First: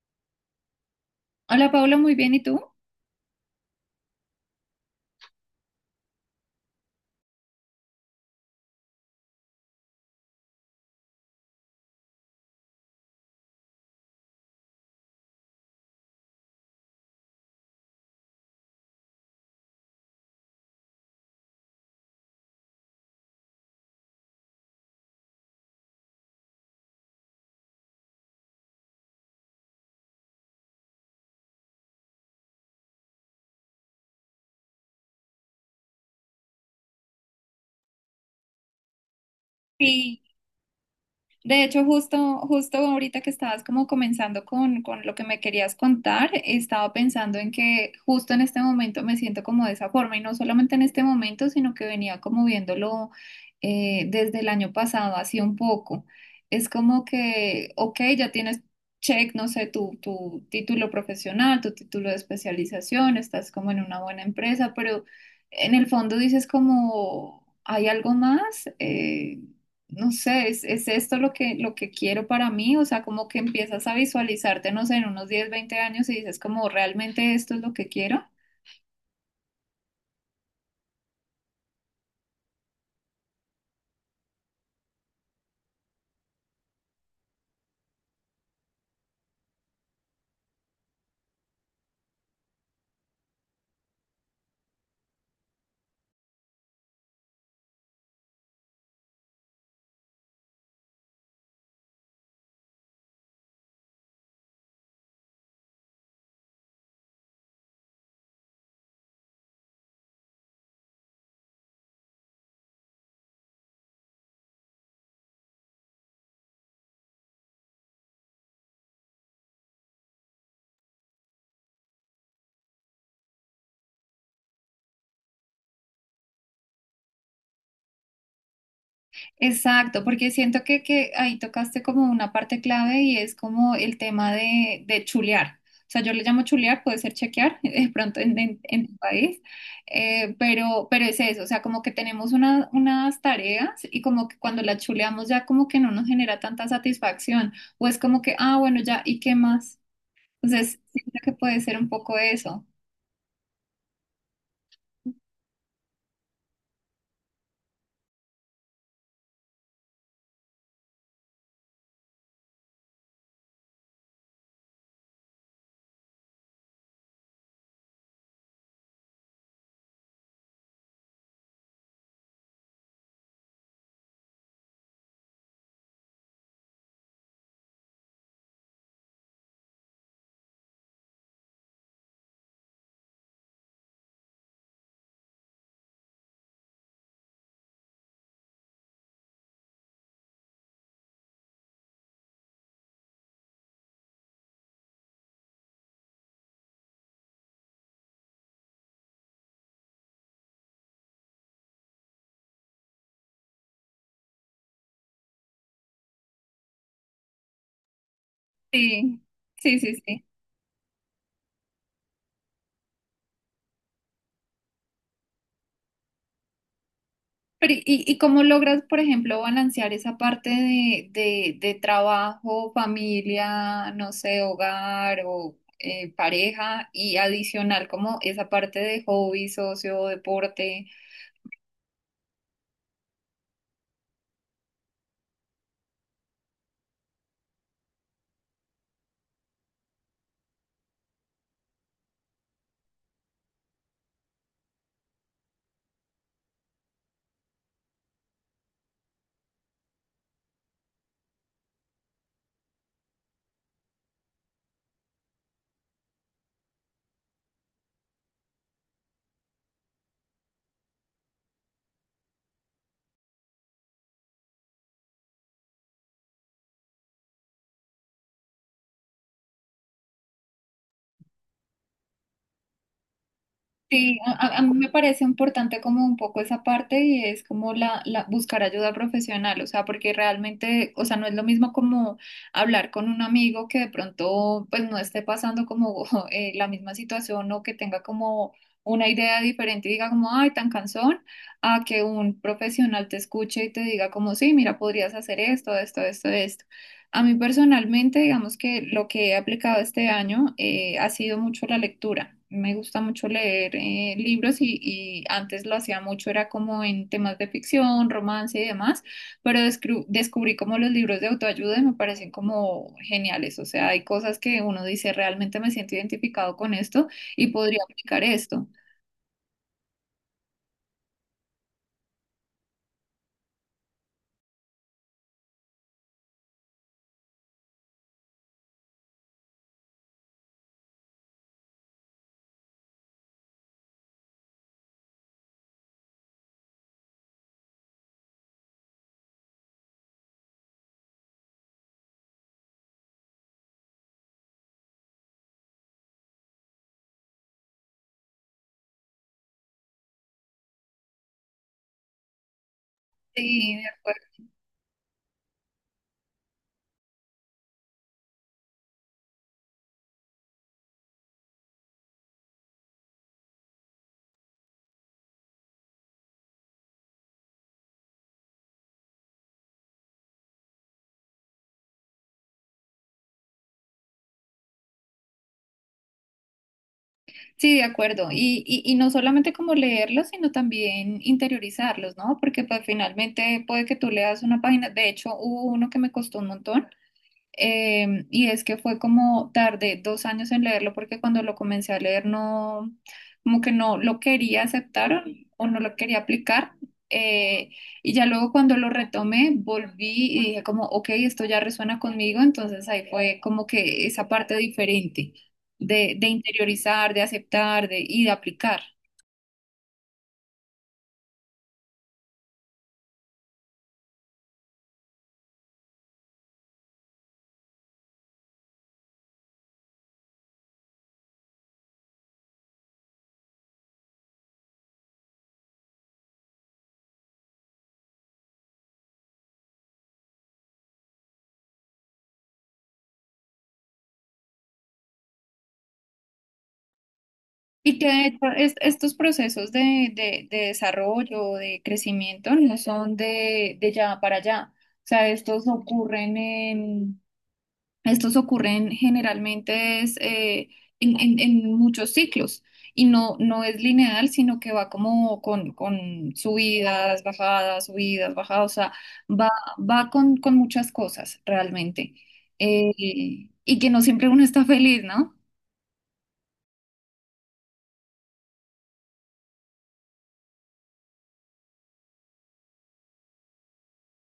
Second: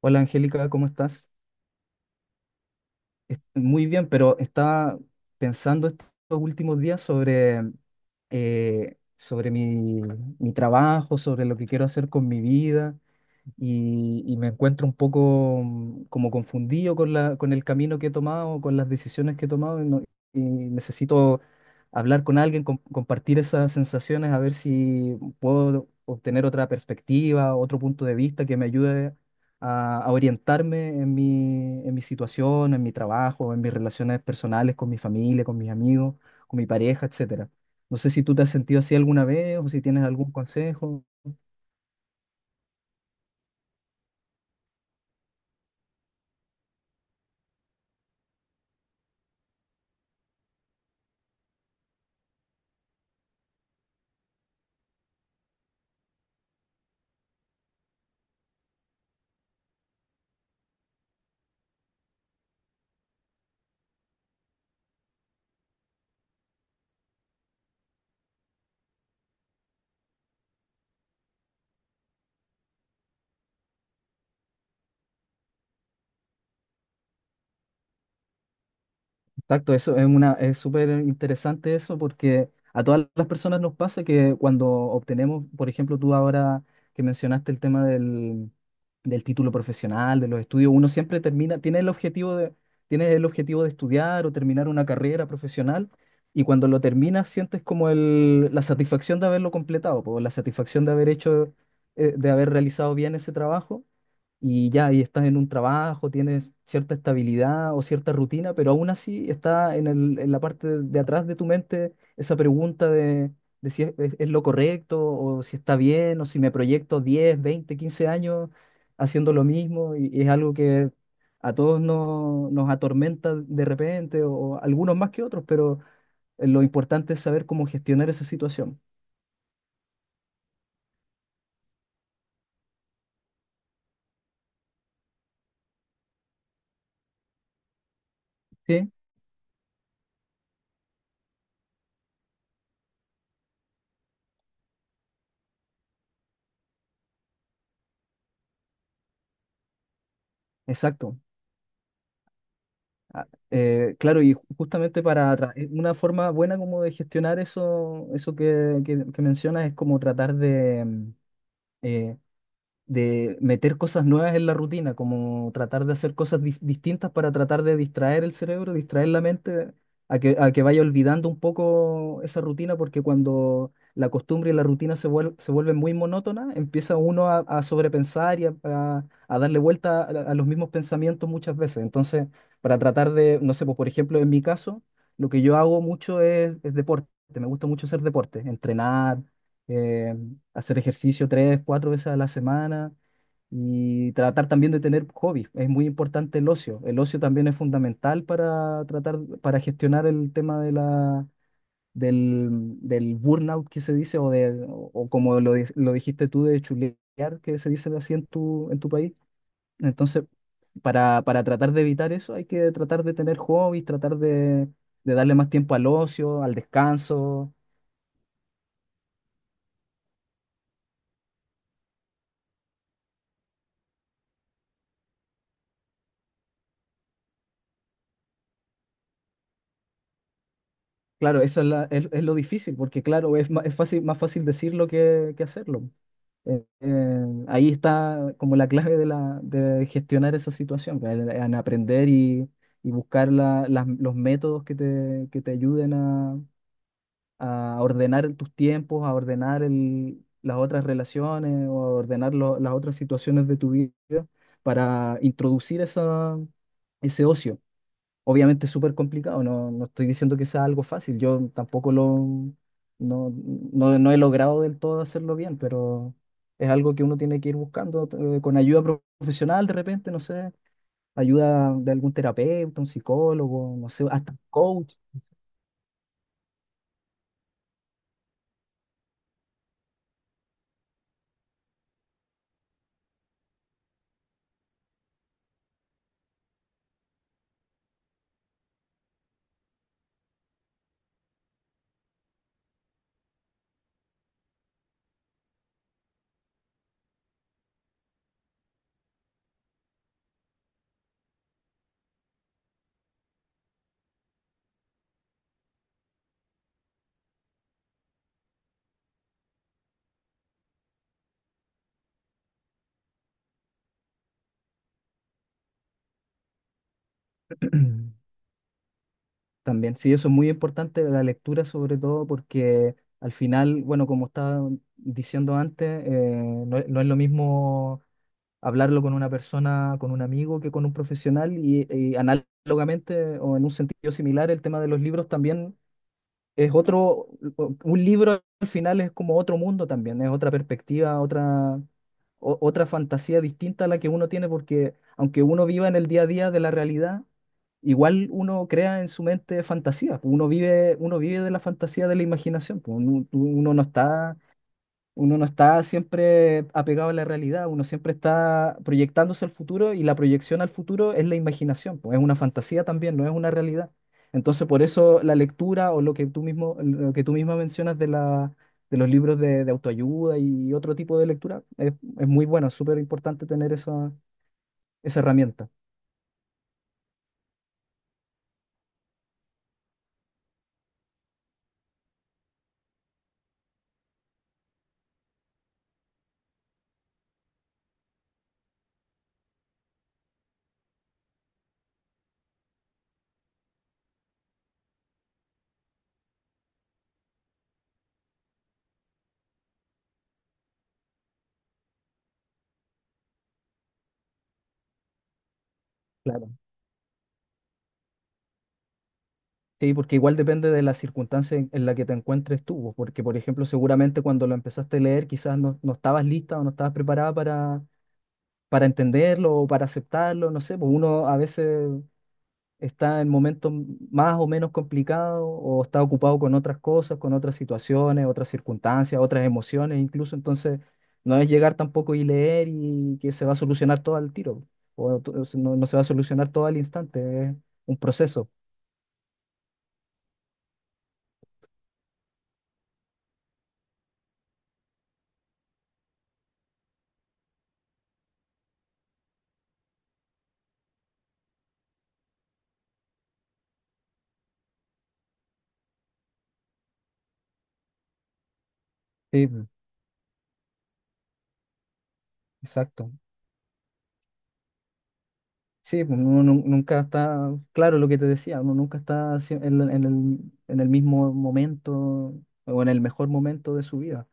Hola Angélica, ¿cómo estás? Hola Paula, muy bien, ¿y tú? Muy bien, pero estaba pensando estos últimos días sobre mi trabajo, sobre lo que quiero hacer con mi vida, y me encuentro un poco como confundido con con el camino que he tomado, con las decisiones que he tomado y, no- y necesito hablar con alguien, compartir esas sensaciones, a ver si puedo obtener otra perspectiva, otro punto de vista que me ayude a orientarme en en mi situación, en mi trabajo, en mis relaciones personales con mi familia, con mis amigos, con mi pareja, etcétera. No sé si tú te has sentido así alguna vez o si tienes Sí. algún consejo. De hecho, justo ahorita que estabas como comenzando con lo que me querías contar, estaba pensando en que justo en este momento me siento como de esa forma y no solamente en este momento, sino que venía como viéndolo desde el año pasado, así un poco. Es como que, ok, ya tienes check, no sé, tu título profesional, tu título de especialización, estás como en una buena empresa, pero en el fondo dices como, ¿hay algo más? No sé, es esto lo que quiero para mí, o sea, como que empiezas a visualizarte, no sé, en unos 10-20 años y dices como, ¿realmente esto es lo que quiero? Exacto, eso es es súper interesante eso, porque a todas las personas nos pasa que cuando obtenemos, por ejemplo, tú ahora que mencionaste el tema del título profesional, de los estudios, tiene el objetivo de estudiar o terminar una carrera profesional, y cuando lo terminas sientes como la satisfacción de haberlo completado, po, la satisfacción de haber realizado bien ese trabajo, y ya, y estás en un trabajo, tienes cierta estabilidad o cierta rutina, pero aún así está en en la parte de atrás de tu mente esa pregunta de si es lo correcto, o si está bien, o si me proyecto 10 20 15 años haciendo lo mismo, y es algo que a todos nos atormenta de repente, o algunos más que otros, pero lo importante es saber cómo gestionar esa situación. Exacto, porque siento que ahí tocaste como una parte clave y es como el tema de chulear. O sea, yo le llamo chulear, puede ser chequear de pronto en Sí, tu país, pero es eso, o sea, como que tenemos una- unas tareas y como que cuando las chuleamos ya como que no nos genera tanta satisfacción, o es como que, ah, bueno, ya, ¿y qué más? Entonces, siento exacto. que puede ser un poco eso. Ah, claro, y justamente una forma buena como de gestionar eso, eso que mencionas es como tratar eh, de meter cosas nuevas en la rutina, como tratar de hacer cosas distintas para tratar de distraer el cerebro, distraer la mente, a que vaya olvidando un poco esa rutina, porque cuando la costumbre y la rutina se vuelven muy monótonas, empieza uno a sobrepensar y a darle vuelta a los mismos pensamientos muchas veces. Entonces, para tratar de, no sé, pues, por ejemplo, en mi caso, lo que yo hago mucho es deporte, me gusta mucho hacer deporte, entrenar. eh, Hacer ejercicio 3, 4 veces a la semana, y tratar también de tener hobbies. Es muy importante el ocio. El ocio también es fundamental para tratar, para gestionar el tema de del burnout, que se dice, o, de, o como lo dijiste tú, de chulear, que se dice así en en tu país. Sí, sí, sí, Entonces, sí. para tratar de evitar eso hay que tratar de tener hobbies, tratar de darle más tiempo al ocio, al descanso. Pero, ¿ y cómo logras, por ejemplo, balancear esa parte de trabajo, familia, no sé, hogar o pareja y adicional como esa parte de hobby, socio, deporte? Claro, eso es lo difícil, porque claro, es fácil, más fácil decirlo que hacerlo. Ahí está como la clave de gestionar esa situación, pues, en aprender y buscar los métodos que te ayuden a ordenar tus tiempos, a ordenar las otras relaciones, o a ordenar las otras situaciones de tu vida, para introducir ese ocio. Obviamente es súper complicado, no estoy diciendo que sea algo fácil, yo tampoco lo, no, no, no he logrado del todo hacerlo bien, pero es algo que uno tiene que ir buscando, con ayuda profesional de repente, no sé, ayuda de algún terapeuta, un psicólogo, no sé, Sí, hasta un a mí me coach. parece importante como un poco esa parte y es como la buscar ayuda profesional, o sea, porque realmente, o sea, no es lo mismo como hablar con un amigo que de pronto pues no esté pasando como la misma situación o que tenga como una idea diferente y diga como, ay, tan cansón, a que un profesional te escuche y te diga como, sí, mira, podrías hacer esto, esto, esto, esto. A mí personalmente, digamos que lo que he aplicado este año ha sido mucho la lectura. Me gusta mucho leer libros y antes lo hacía mucho, era como en temas de ficción, romance y demás, pero descubrí como los libros de autoayuda y me parecen como geniales. O sea, hay cosas que uno dice, realmente me siento identificado con esto y podría aplicar esto. También. Sí, eso es muy importante, la lectura sobre todo, porque al final, bueno, como estaba diciendo antes, no, es no es lo mismo hablarlo con una persona, con un amigo, que con un profesional, y análogamente o en un sentido similar, el tema de los libros también es otro, un libro al final es como otro mundo también, es otra perspectiva, otra fantasía distinta a la que uno tiene, porque aunque uno viva en el día a día de la realidad, igual uno crea en su mente fantasías. Uno vive de la fantasía, de la imaginación. Pues, Sí, de acuerdo. Uno no está siempre apegado a la realidad, uno siempre está proyectándose al futuro, y la proyección al futuro es la imaginación, pues es una fantasía también, no es una realidad. Entonces, por eso la lectura, o lo que lo que tú misma mencionas de de los libros de autoayuda y otro tipo de lectura es muy bueno, es súper importante tener esa herramienta. Sí, de acuerdo. Y no solamente como leerlos, sino también interiorizarlos, ¿no? Porque pues finalmente puede que tú leas una página. De hecho hubo uno que me costó un montón. Y es que fue como tardé 2 años en leerlo porque cuando lo comencé a leer no, como que no lo quería aceptar o no lo quería aplicar. Eh, y ya luego cuando lo retomé, volví y dije como, ok, esto ya resuena conmigo, entonces ahí fue como que esa parte diferente de Claro. interiorizar, de aceptar y de aplicar. Sí, porque igual depende de la circunstancia en la que te encuentres tú, pues, porque por ejemplo, seguramente cuando lo empezaste a leer quizás no estabas lista o no estabas preparada para entenderlo o para aceptarlo, no sé, pues uno a veces está en momentos más o menos complicados, o está ocupado con otras cosas, con otras situaciones, otras circunstancias, otras emociones incluso. Entonces, no es llegar tampoco y leer y que se va a solucionar todo al tiro, o to- no, no se va a solucionar todo al instante, es un Y que de hecho proceso. Estos procesos de desarrollo, de crecimiento, no son de ya para allá. O sea, estos ocurren generalmente es, en muchos ciclos. Y no, no es lineal, sino que va como con subidas, bajadas, subidas, bajadas. O sea, Sí, va, pues, va con muchas cosas realmente. Eh, exacto. y que no siempre uno está feliz, ¿no? Sí, pues, uno nunca está, claro, lo que te decía, uno nunca está en el mismo momento o en el mejor momento de su vida.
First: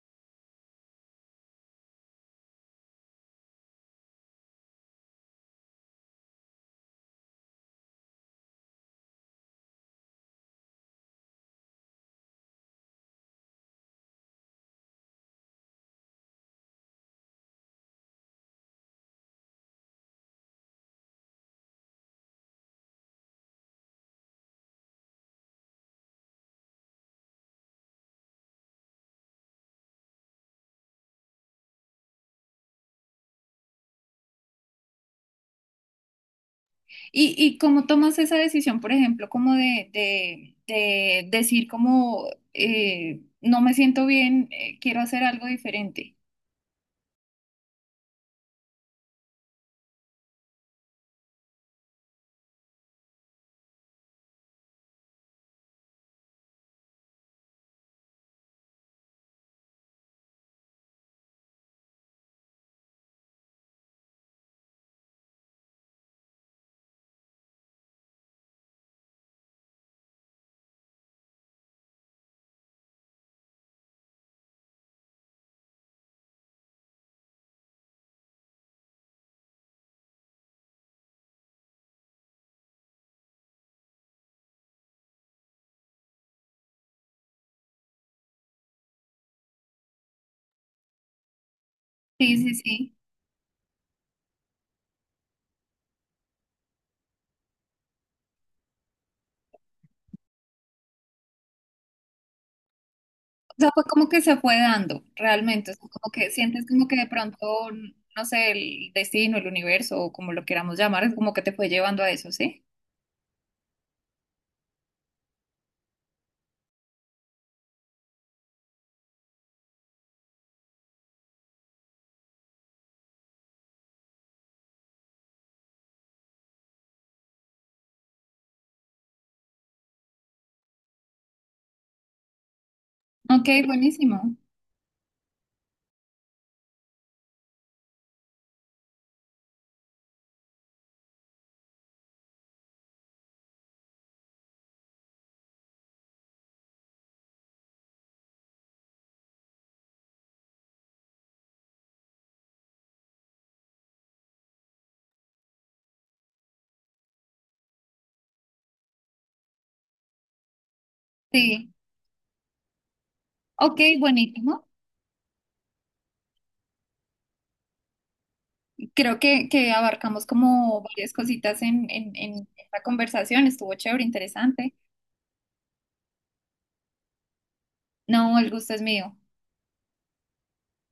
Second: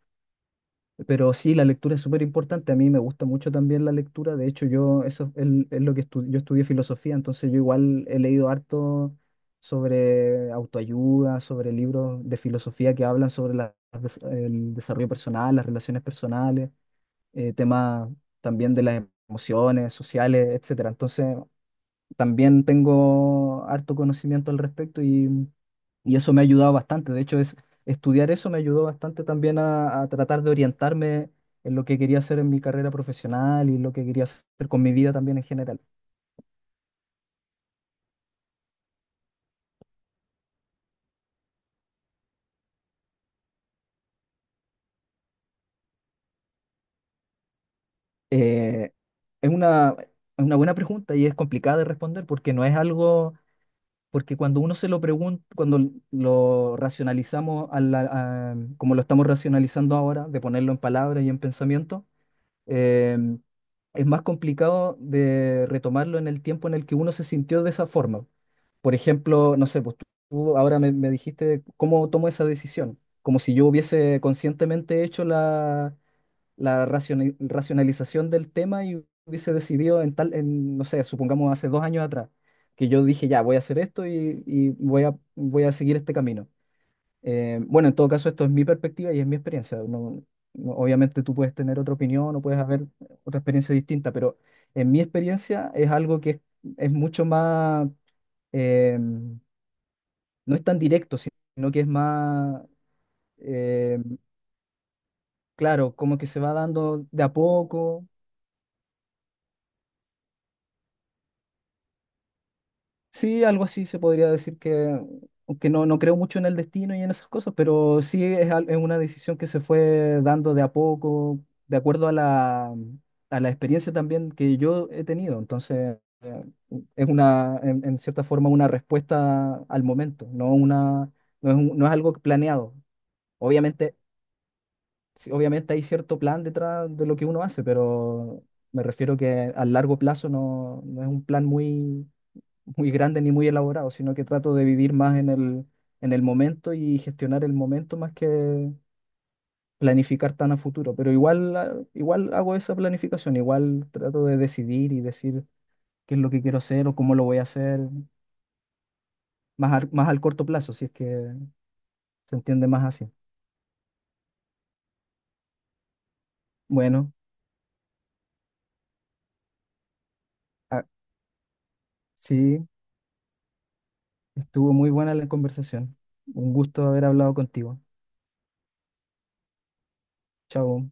Pero sí, la lectura es súper importante. A mí me gusta mucho también la lectura. De hecho, yo, eso es lo que estu- yo estudié filosofía, entonces yo igual he leído harto sobre autoayuda, sobre libros de filosofía que hablan sobre el desarrollo personal, las relaciones personales, temas también de las emociones sociales, etcétera. Entonces, también tengo harto conocimiento al respecto, y eso me ha ayudado bastante. De hecho, estudiar eso me ayudó bastante también a tratar de orientarme en lo que quería hacer en mi carrera profesional, y lo que quería hacer con mi vida también en general. ¿ y cómo tomas esa decisión, por ejemplo, como de decir como no me siento bien, quiero hacer algo diferente? Eh, es una buena pregunta y es complicada de responder, porque no es algo, porque cuando uno se lo pregunta, cuando lo racionalizamos a como lo estamos racionalizando ahora, de ponerlo en palabras y en pensamiento, em, es más complicado de retomarlo en el tiempo en el que uno se sintió de esa forma. Por ejemplo, no sé, pues tú ahora me dijiste cómo tomo esa decisión, como si yo hubiese conscientemente hecho la racionalización del tema, y hubiese decidido en tal, en, no sé, supongamos hace 2 años atrás, que yo dije, ya, voy a hacer esto, y voy a seguir este camino. Bueno, en todo caso, esto es mi perspectiva y es mi experiencia. Obviamente tú puedes tener otra opinión, Sí, o sí, puedes haber sí. otra experiencia distinta, pero en mi experiencia es algo que es mucho más, no es tan directo, sino que es más, O sea, fue eh, como que se fue dando realmente, o sea, claro, como como que que se va sientes como que dando de de a pronto, poco. no sé, el destino, el universo o como lo queramos llamar, es como que te fue llevando a eso, ¿sí? Sí, algo así se podría decir que, aunque no creo mucho en el destino y en esas cosas, pero sí es, es una decisión que se fue dando de a poco, de acuerdo a a la experiencia también que yo he tenido. Entonces, es una, en cierta forma, una respuesta al momento, no es algo planeado. Ok, Obviamente, buenísimo. sí, obviamente hay cierto plan detrás de lo que uno hace, pero me refiero que a largo plazo no es un plan muy muy grande ni muy elaborado, sino que trato de vivir más en en el momento, y gestionar el momento más que planificar tan a futuro. Pero igual, ah, igual hago esa planificación, igual trato de decidir y decir qué es lo que quiero hacer o cómo lo voy a hacer, más al corto plazo, si es que Sí, se entiende más así. ok, buenísimo. Bueno, Creo que abarcamos como ah, varias cositas en sí, esta conversación, estuvo chévere, estuvo interesante. muy buena la conversación. Un gusto haber hablado contigo. No, el gusto es mío. Chao.